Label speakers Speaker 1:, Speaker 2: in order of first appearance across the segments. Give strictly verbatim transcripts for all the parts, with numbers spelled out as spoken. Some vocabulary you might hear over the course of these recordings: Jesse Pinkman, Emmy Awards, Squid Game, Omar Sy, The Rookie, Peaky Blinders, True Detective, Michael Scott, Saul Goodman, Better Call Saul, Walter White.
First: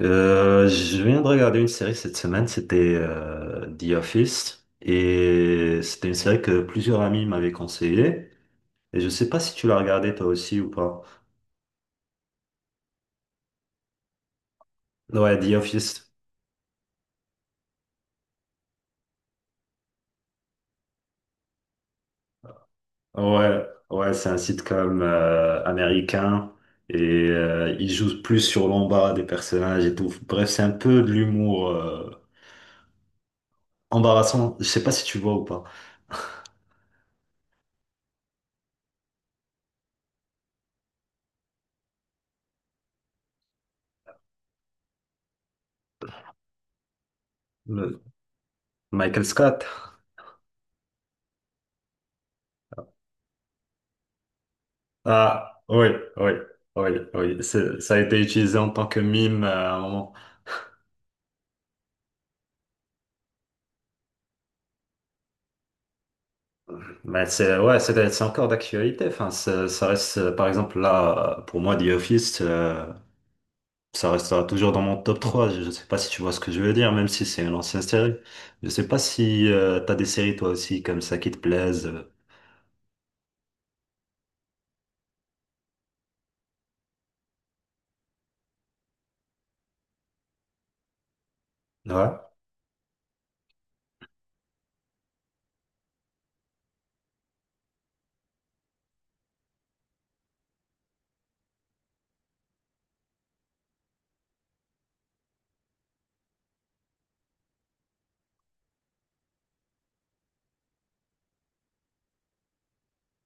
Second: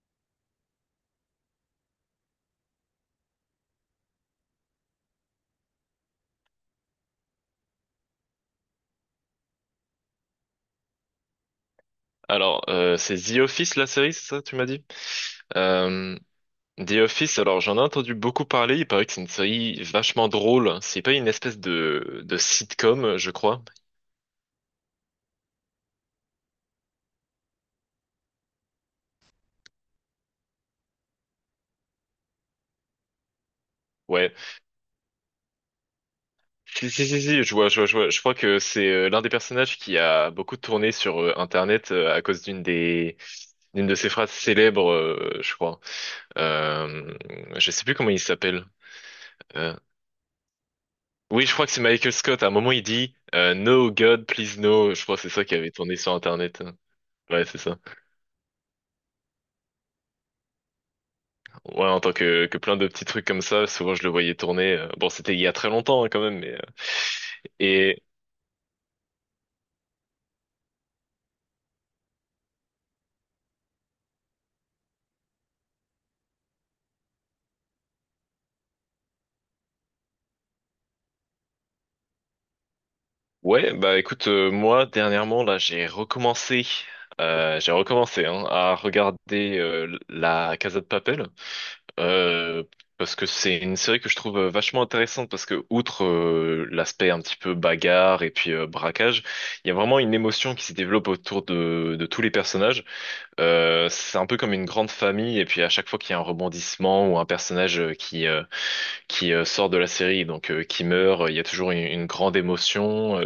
Speaker 1: Euh, je viens de regarder une série cette semaine, c'était euh, The Office, et c'était une série que plusieurs amis m'avaient conseillé, et je sais pas si tu l'as regardée toi aussi ou pas.
Speaker 2: Alors, euh, c'est The Office, la série, c'est ça, tu m'as dit?
Speaker 1: Ouais, The Office.
Speaker 2: Euh, The Office, alors j'en ai entendu beaucoup parler, il paraît que c'est une série vachement drôle. C'est pas une espèce de, de sitcom, je crois.
Speaker 1: Ouais, ouais, c'est un sitcom euh, américain, et euh, il joue plus sur l'embarras des personnages et tout. Bref, c'est un peu de l'humour euh,
Speaker 2: Ouais.
Speaker 1: embarrassant. Je sais pas si tu vois ou pas.
Speaker 2: Si, si, si, si, je vois, je vois, je vois. Je crois que c'est euh, l'un des personnages qui a beaucoup tourné sur euh, Internet euh, à cause d'une des, d'une de ses phrases célèbres, euh, je crois. Euh, je sais plus
Speaker 1: Le-
Speaker 2: comment il s'appelle.
Speaker 1: Michael Scott.
Speaker 2: Euh, oui, je crois que c'est Michael Scott. À un moment, il dit euh, No God, please no. Je crois que c'est ça qui
Speaker 1: Ah,
Speaker 2: avait
Speaker 1: oui,
Speaker 2: tourné sur
Speaker 1: oui,
Speaker 2: Internet.
Speaker 1: oui, oui.
Speaker 2: Ouais, c'est ça.
Speaker 1: C'est- Ça a été utilisé en tant que mime euh, à un moment.
Speaker 2: Ouais, en tant que, que plein de petits trucs comme ça, souvent je le voyais tourner. euh, Bon, c'était il y a très longtemps hein, quand même, mais... euh,
Speaker 1: Mais c'est, ouais,
Speaker 2: et
Speaker 1: c'est c'est encore d'actualité. Enfin, ça ça reste, euh, par exemple, là, euh, pour moi, The Office, euh, ça restera toujours dans mon top trois. Je ne sais pas si tu vois ce que je veux dire, même si c'est une ancienne série. Je sais pas si tu t'as des séries, toi aussi, comme ça, qui te plaisent. euh.
Speaker 2: ouais, bah écoute, euh, moi, dernièrement, là, j'ai recommencé, euh, j'ai recommencé hein, à regarder euh, la Casa de Papel,
Speaker 1: Ouais,
Speaker 2: euh, parce que c'est une série que je trouve euh, vachement intéressante, parce que outre euh, l'aspect un petit peu bagarre et puis euh, braquage, il y a vraiment une émotion qui se développe autour de, de tous les personnages. Euh, c'est un peu comme une grande famille, et puis à chaque fois qu'il y a un rebondissement ou un personnage euh, qui euh, qui euh, sort de la série, donc euh, qui meurt, euh, il y a toujours une, une grande émotion. euh.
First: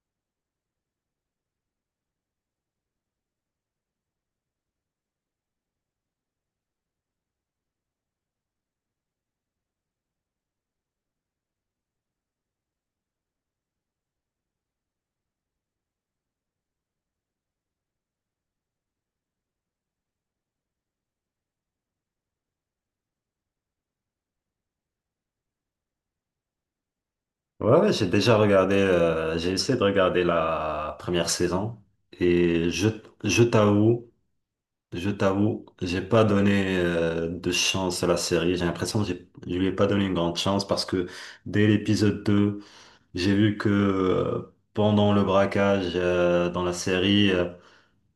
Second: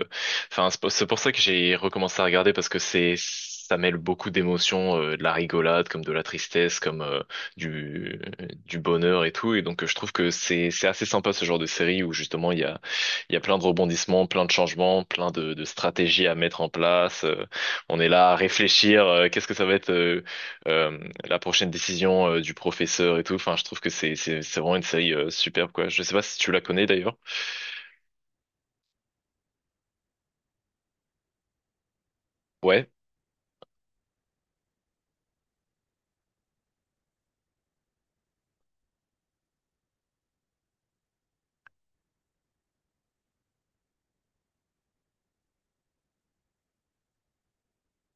Speaker 2: Enfin, c'est pour c'est pour ça que j'ai recommencé à regarder parce que c'est ça mêle beaucoup d'émotions, euh, de la rigolade, comme de la tristesse, comme euh, du du bonheur et tout. Et donc euh, je trouve que c'est c'est assez sympa ce genre de série où justement il y a il y a plein de rebondissements, plein de changements, plein de de stratégies à mettre en place. euh, on est là à réfléchir, euh, qu'est-ce que ça va être. euh, euh, la prochaine décision euh, du professeur et tout. Enfin, je trouve que c'est c'est c'est vraiment une série euh, superbe quoi. Je sais pas si tu la connais d'ailleurs.
Speaker 1: ouais, ouais, j'ai déjà regardé, euh, j'ai essayé de regarder la première saison. Et je,
Speaker 2: Ouais.
Speaker 1: je t'avoue, Je t'avoue, j'ai pas donné euh, de chance à la série. J'ai l'impression que j'ai- je lui ai pas donné une grande chance parce que dès l'épisode deux, j'ai vu que euh, pendant le braquage euh, dans la série, euh,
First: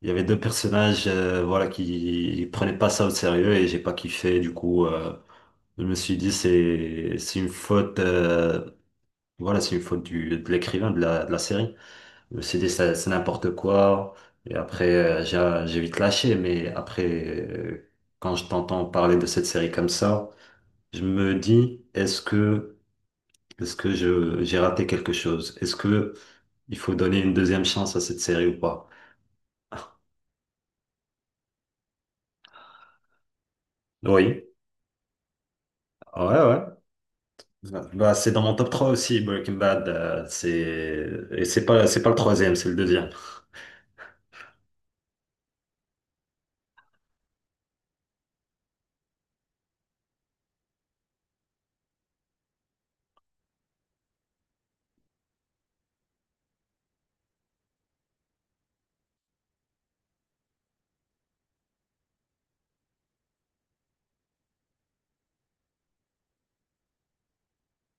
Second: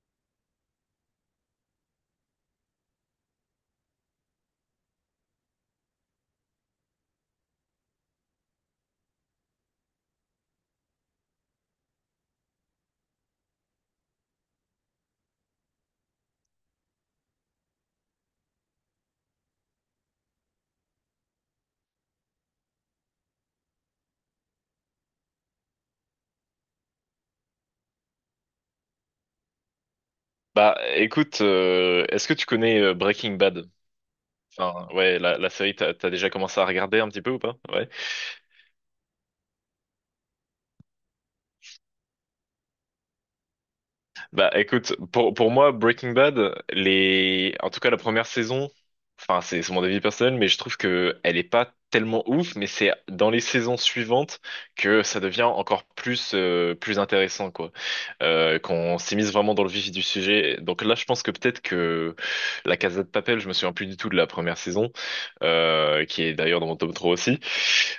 Speaker 1: il y avait deux personnages euh, voilà qui prenaient pas ça au sérieux et j'ai pas kiffé. Du coup, euh, je me suis dit c'est c'est une faute euh, voilà c'est une faute du, de l'écrivain de la, de la série. Le C D, ça- c'est n'importe quoi. Et après, euh, j'ai j'ai vite lâché. Mais après, euh, quand je t'entends parler de cette série comme ça, je me dis, est-ce que, est-ce que je, j'ai raté quelque chose? Est-ce que il faut donner une deuxième chance à cette série ou pas?
Speaker 2: Bah écoute, euh, est-ce que tu connais euh, Breaking Bad?
Speaker 1: Oui.
Speaker 2: Enfin, ouais, la, la série, t'as t'as
Speaker 1: Ah,
Speaker 2: déjà
Speaker 1: ouais,
Speaker 2: commencé à
Speaker 1: ouais.
Speaker 2: regarder un petit peu ou pas? Ouais.
Speaker 1: Bah, c'est dans mon top trois aussi, Breaking Bad. Euh, c'est, et c'est pas, c'est pas le troisième, c'est le deuxième.
Speaker 2: Bah écoute, pour, pour moi, Breaking Bad, les... en tout cas la première saison, enfin c'est c'est mon avis personnel, mais je trouve que elle est pas tellement ouf, mais c'est dans les saisons suivantes que ça devient encore plus, euh, plus intéressant, quoi. Euh, qu'on s'immisce vraiment dans le vif du sujet. Donc là, je pense que peut-être que La Casa de Papel, je me souviens plus du tout de la première saison, euh, qui est d'ailleurs dans mon tome trois aussi.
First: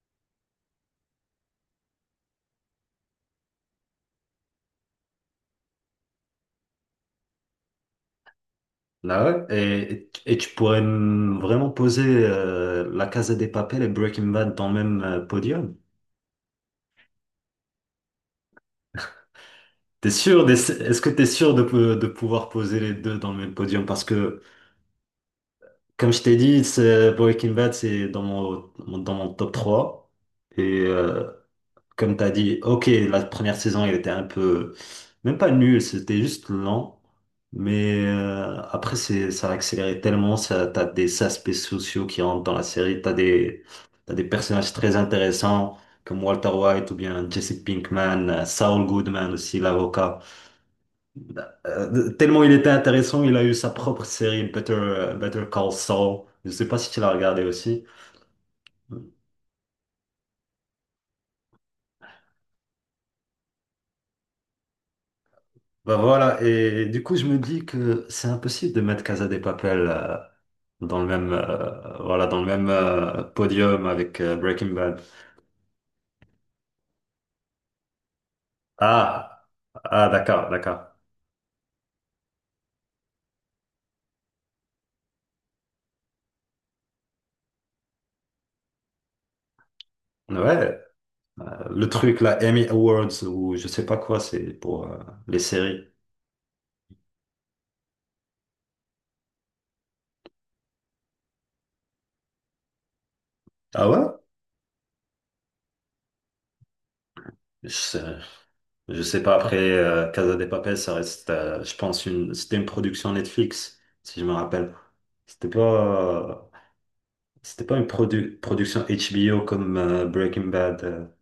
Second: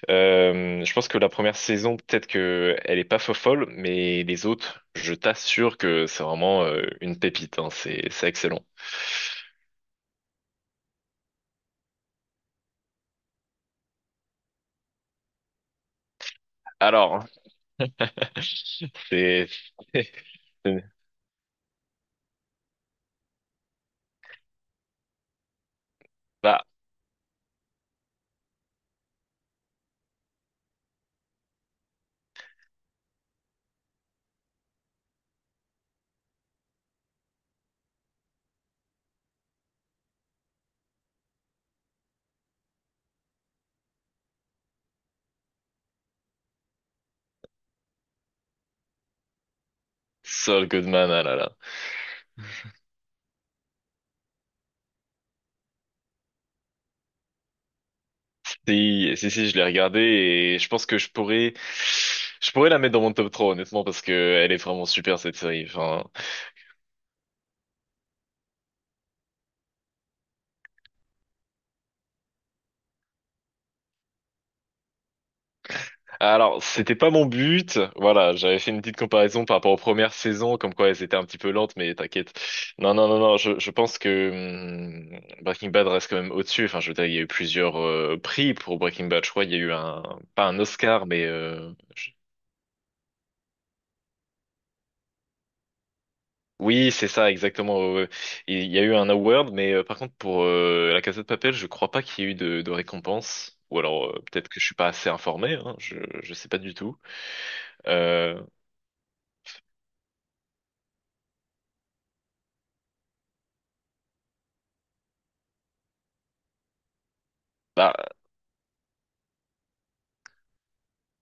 Speaker 2: Euh, je pense que la première saison, peut-être que elle est pas folle, mais les autres, je t'assure que c'est vraiment euh, une pépite, hein, c'est c'est excellent.
Speaker 1: Là, ouais. et, et tu pourrais me- vraiment poser euh, La Casa des Papel et Breaking Bad dans le même euh, podium?
Speaker 2: Alors, c'est
Speaker 1: T'es sûr, d'ess- est-ce que t'es sûr de, pou- de pouvoir poser les deux dans le même podium? Parce que, comme je t'ai dit,
Speaker 2: bah
Speaker 1: c'est- Breaking Bad, c'est dans mon, mon- dans mon top trois. Et euh, comme tu as dit, ok, la première saison, il était un peu, même pas nul, c'était juste lent. Mais euh, après, c'est, ça a accéléré tellement, ça, t'as des aspects sociaux qui rentrent dans la série, t'as des, t'as des personnages très intéressants comme Walter White ou bien Jesse Pinkman, euh, Saul Goodman aussi, l'avocat.
Speaker 2: Saul Goodman, ah là là.
Speaker 1: Euh, tellement il était intéressant, il a eu sa propre série, Better, Better Call Saul. Je sais pas si tu l'as regardé aussi.
Speaker 2: Si si si, je l'ai regardé et je pense que je pourrais je pourrais la mettre dans mon top trois honnêtement parce que elle est vraiment super cette série.
Speaker 1: Bah
Speaker 2: Enfin,
Speaker 1: voilà, et du coup, je me dis que c'est impossible de mettre Casa de Papel euh, dans le même, euh, voilà, dans le même euh, podium avec euh, Breaking Bad.
Speaker 2: alors, c'était pas mon but. Voilà, j'avais fait une petite
Speaker 1: Ah,
Speaker 2: comparaison par rapport aux
Speaker 1: ah,
Speaker 2: premières
Speaker 1: d'accord,
Speaker 2: saisons, comme quoi
Speaker 1: d'accord.
Speaker 2: elles étaient un petit peu lentes, mais t'inquiète. Non, non, non, non, je, je pense que hum, Breaking Bad reste quand même au-dessus. Enfin, je veux dire, il y a eu plusieurs euh, prix pour Breaking Bad. Je crois qu'il y a eu un, pas un
Speaker 1: Ouais,
Speaker 2: Oscar, mais
Speaker 1: euh,
Speaker 2: euh,
Speaker 1: le
Speaker 2: je-
Speaker 1: truc, là, Emmy Awards ou je sais pas quoi, c'est pour euh, les séries.
Speaker 2: oui, c'est ça, exactement. Ouais, ouais. Il y a eu un award, mais euh, par contre, pour euh, La Casa de Papel, je crois pas qu'il y ait eu de, de récompense. Ou
Speaker 1: Ah ouais?
Speaker 2: alors, euh, peut-être que je suis pas assez informé, hein, je, je sais pas du tout.
Speaker 1: Je sais,
Speaker 2: Euh,
Speaker 1: je sais pas, après, euh, Casa de Papel, ça reste, euh, je pense, une, c'était une production Netflix, si je me rappelle. C'était pas, euh, c'était pas une
Speaker 2: bah,
Speaker 1: produ- production H B O comme euh, Breaking Bad.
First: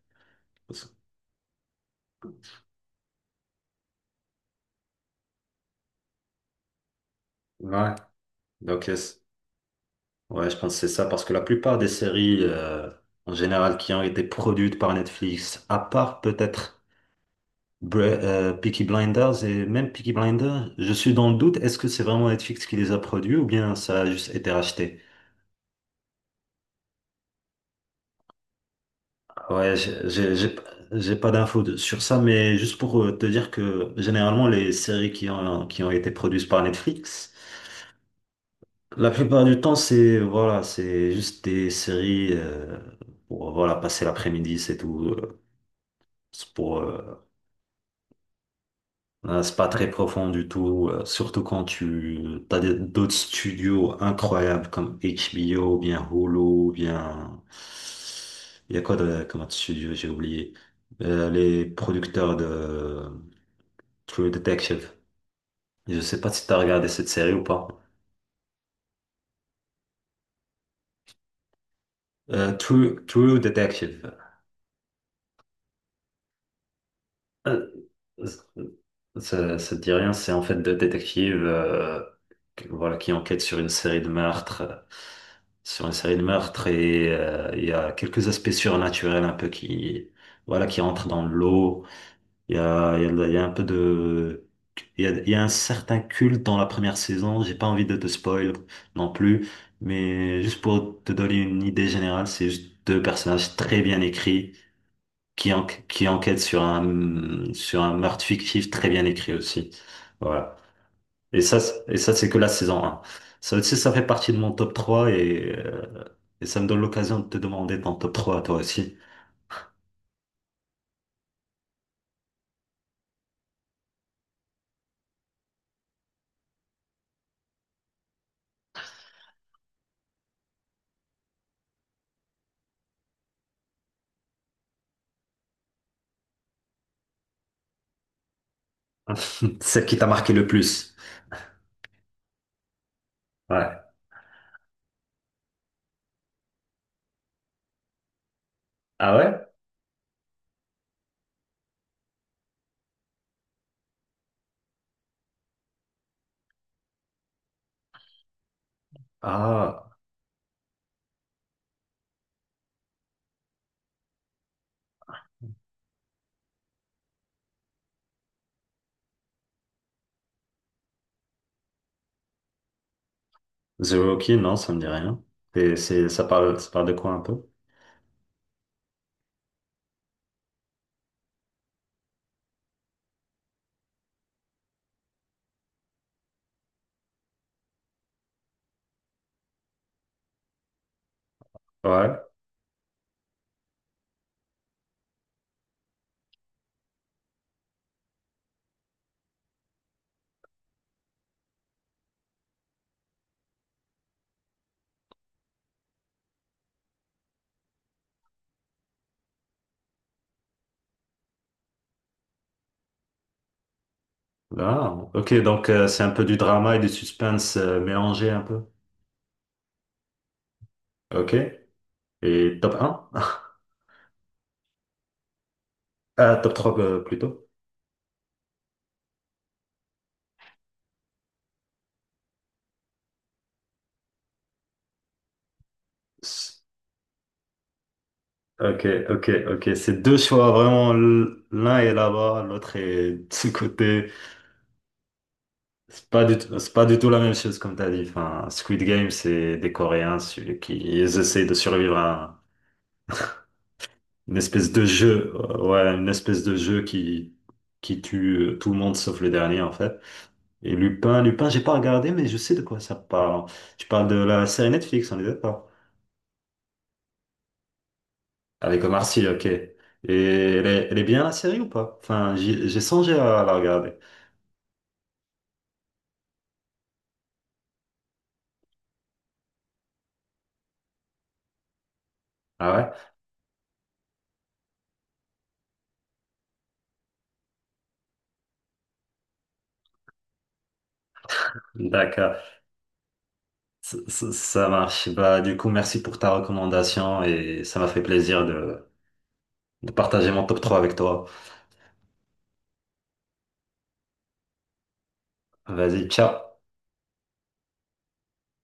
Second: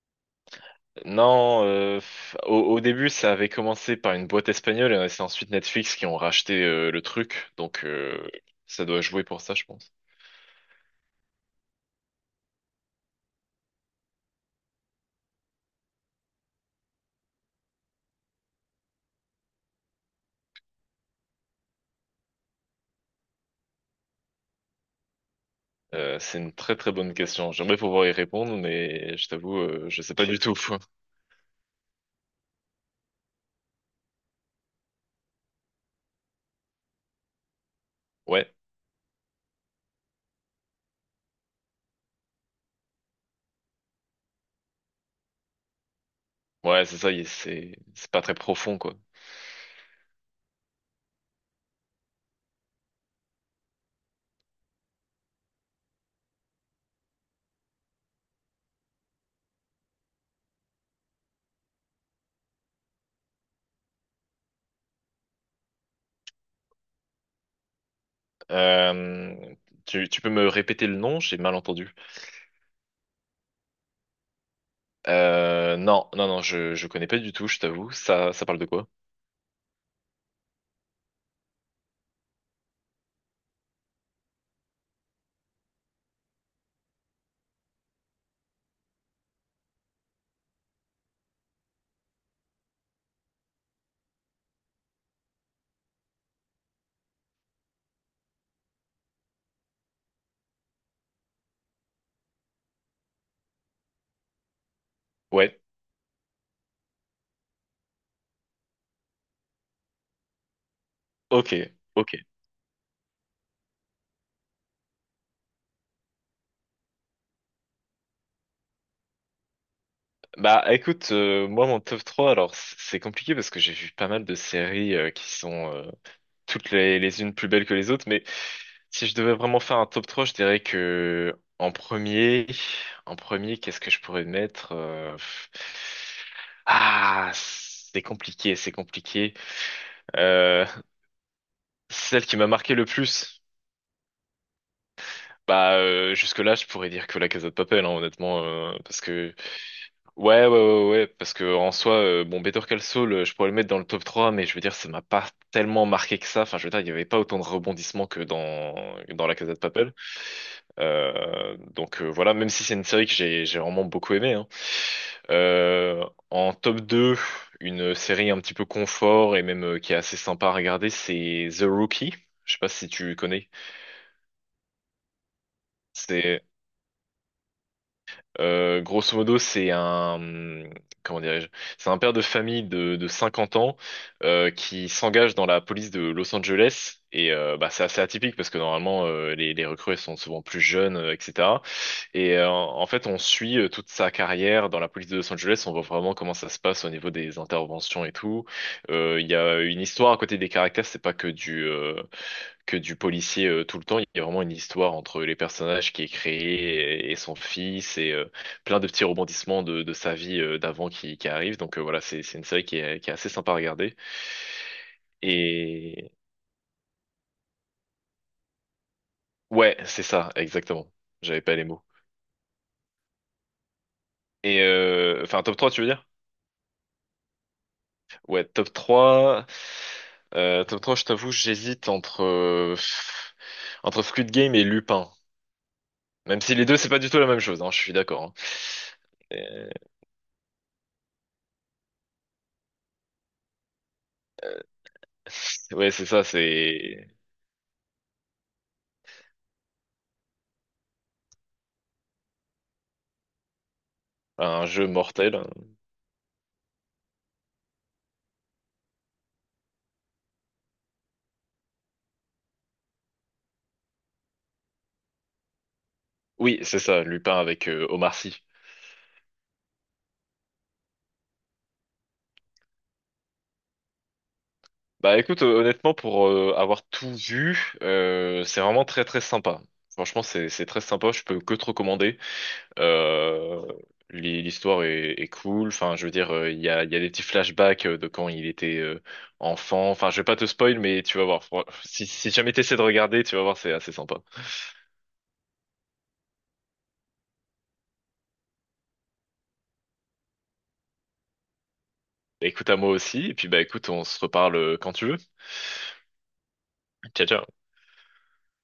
Speaker 1: euh,
Speaker 2: Non, euh, f- au, au début, ça avait commencé par une boîte espagnole et c'est ensuite Netflix qui ont racheté euh, le truc. Donc,
Speaker 1: Ouais,
Speaker 2: euh, ça
Speaker 1: donc euh,
Speaker 2: doit
Speaker 1: c-
Speaker 2: jouer pour ça, je pense.
Speaker 1: ouais, je pense que c'est ça, parce que la plupart des séries euh, en général qui ont été produites par Netflix, à part peut-être Bre- euh, Peaky Blinders. Et même Peaky Blinders, je suis dans le doute, est-ce que c'est vraiment Netflix qui les a produits ou bien ça a juste été racheté?
Speaker 2: Euh, c'est une très très bonne question. J'aimerais pouvoir y répondre, mais je t'avoue,
Speaker 1: Ouais,
Speaker 2: euh, je
Speaker 1: j'ai
Speaker 2: sais pas
Speaker 1: j'ai
Speaker 2: du tout.
Speaker 1: j'ai j'ai pas d'infos de- sur ça, mais juste pour euh, te dire que généralement les séries qui ont qui ont été produites par Netflix,
Speaker 2: Ouais,
Speaker 1: la plupart du temps, c'est voilà, c'est juste des séries euh, pour voilà passer l'après-midi, c'est tout. Euh, C'est pour
Speaker 2: ouais, c'est ça. il-
Speaker 1: euh,
Speaker 2: C'est c'est pas très profond, quoi.
Speaker 1: euh, c'est pas très profond du tout, euh, surtout quand tu t'as des- d'autres studios incroyables comme H B O, ou bien Hulu, bien il y a quoi de comme autre studio, j'ai oublié. Euh, les producteurs de True Detective. Je sais pas si t'as regardé cette série ou pas.
Speaker 2: Euh, tu, tu peux me répéter le nom? J'ai mal entendu.
Speaker 1: Euh, True True Detective.
Speaker 2: Euh, non, non, non, je, je connais pas du tout, je t'avoue.
Speaker 1: Euh,
Speaker 2: Ça, ça parle de quoi?
Speaker 1: Ça, ça te dit rien, c'est en fait deux détectives euh, que- voilà, qui enquêtent sur une série de meurtres, euh, sur une série de meurtres et euh, il y a quelques aspects surnaturels un peu qui, voilà, qui rentrent dans l'eau. Il y a, il y a, de- il y a un peu de... Il y a, il y a un certain culte dans la première saison, j'ai pas envie de te spoil non plus, mais juste pour te donner une idée générale, c'est juste deux personnages très bien écrits qui,
Speaker 2: Ouais,
Speaker 1: en- qui enquête sur un, sur un meurtre fictif très bien écrit aussi. Voilà. Et
Speaker 2: ok,
Speaker 1: ça, c'est- et
Speaker 2: ok.
Speaker 1: ça, c'est que la saison un. Ça aussi, ça fait partie de mon top trois et, euh, et ça me donne l'occasion de te demander ton top trois à toi aussi.
Speaker 2: Bah écoute, euh, moi mon top trois, alors c- c'est compliqué parce que j'ai vu pas mal de séries euh, qui sont, euh, toutes les, les unes plus belles que les autres, mais si je devais vraiment faire un top trois, je dirais que en premier, en premier, qu'est-ce que je pourrais mettre? Euh, pff. Ah, c'est compliqué, c'est compliqué.
Speaker 1: Celle qui t'a marqué le
Speaker 2: Euh,
Speaker 1: plus.
Speaker 2: celle qui m'a marqué le plus.
Speaker 1: Ouais.
Speaker 2: Bah euh, jusque-là, je pourrais dire que la Casa de Papel, hein, honnêtement, euh, parce
Speaker 1: Ah
Speaker 2: que
Speaker 1: ouais?
Speaker 2: ouais, ouais, ouais, ouais, parce que en soi, euh, bon, Better Call Saul, euh, je pourrais le mettre dans le top trois, mais je veux dire, ça m'a pas tellement marqué que ça. Enfin, je veux dire, il y avait pas autant de rebondissements que dans que dans la Casa de
Speaker 1: Ah,
Speaker 2: Papel. Euh, donc euh, voilà, même si c'est une série que j'ai j'ai vraiment beaucoup aimé hein. Euh, en top deux une série un petit peu confort et même euh, qui est assez sympa à regarder, c'est The Rookie. Je sais pas si tu connais.
Speaker 1: The Rookie, non, ça me dit rien. Et c'est, ça parle, ça parle de quoi un peu?
Speaker 2: Euh, grosso modo, c'est un, comment dirais-je, c'est un père de famille de, de cinquante ans euh, qui s'engage dans la police de Los Angeles. Et euh, bah, c'est assez atypique parce que normalement, euh, les, les recrues elles sont souvent plus jeunes, euh, et cetera.
Speaker 1: Ouais.
Speaker 2: Et euh, en fait, on suit euh, toute sa carrière dans la police de Los Angeles. On voit vraiment comment ça se passe au niveau des interventions et tout. Euh, Il y a une histoire à côté des caractères. C'est pas que du, euh, que du policier euh, tout le temps. Il y a vraiment une histoire entre les personnages qui est créée et, et son fils et euh, plein de petits rebondissements de, de sa vie euh, d'avant qui, qui arrivent. Donc euh, voilà, c'est c'est une série qui est, qui est assez sympa à regarder.
Speaker 1: Ah, ok, donc euh, c'est un
Speaker 2: Et
Speaker 1: peu du drama et du suspense euh, mélangé un peu.
Speaker 2: ouais, c'est ça, exactement.
Speaker 1: Ok.
Speaker 2: J'avais pas les mots.
Speaker 1: Et top un.
Speaker 2: Et euh, enfin, top trois, tu veux dire?
Speaker 1: Ah, top trois euh, plutôt.
Speaker 2: Ouais, top trois. Euh, top trois. Je t'avoue, j'hésite entre, euh, pff, entre Squid Game et Lupin. Même si les deux, c'est pas du tout la même chose, hein, je suis d'accord. hein.
Speaker 1: Ok, ok, ok.
Speaker 2: Euh,
Speaker 1: c'est deux choix vraiment. l- L'un est là-bas, l'autre est de ce côté.
Speaker 2: C'est- Ouais, c'est
Speaker 1: C'est pas
Speaker 2: ça,
Speaker 1: du tout, c'est pas du
Speaker 2: c'est
Speaker 1: tout la même chose comme t'as dit. Enfin, Squid Game, c'est des Coréens celui qui ils essayent de survivre à une
Speaker 2: un
Speaker 1: espèce de
Speaker 2: jeu
Speaker 1: jeu,
Speaker 2: mortel.
Speaker 1: euh, ouais, une espèce de jeu qui qui tue euh, tout le monde sauf le dernier en fait. Et Lupin, Lupin, j'ai pas regardé, mais je sais de quoi ça parle. Tu parles de la série Netflix, on est d'accord?
Speaker 2: Oui, c'est ça, Lupin avec euh, Omar Sy.
Speaker 1: Avec Omar Sy, ok. Et elle est, elle est bien la série ou pas? Enfin, j'y- j'ai songé à la regarder.
Speaker 2: Bah écoute, euh, honnêtement, pour euh, avoir tout vu, euh, c'est vraiment très très sympa. Franchement, c'est c'est très sympa, je peux que te recommander.
Speaker 1: Ah
Speaker 2: Euh, l'hi- l'histoire est, est cool, enfin je veux dire, euh, il y a, il y a des petits flashbacks euh, de quand il était euh, enfant. Enfin, je vais pas te spoil, mais tu vas voir. Fran-
Speaker 1: ouais?
Speaker 2: Si, si
Speaker 1: D'accord.
Speaker 2: jamais t'essaies de regarder, tu vas voir, c'est assez
Speaker 1: Ça,
Speaker 2: sympa.
Speaker 1: ça- ça marche. Bah, du coup, merci pour ta recommandation et ça m'a fait plaisir de, de partager mon top trois avec toi.
Speaker 2: Bah, écoute à moi aussi, et puis bah écoute, on se reparle euh, quand tu veux.
Speaker 1: Vas-y, ciao.
Speaker 2: Ciao, ciao.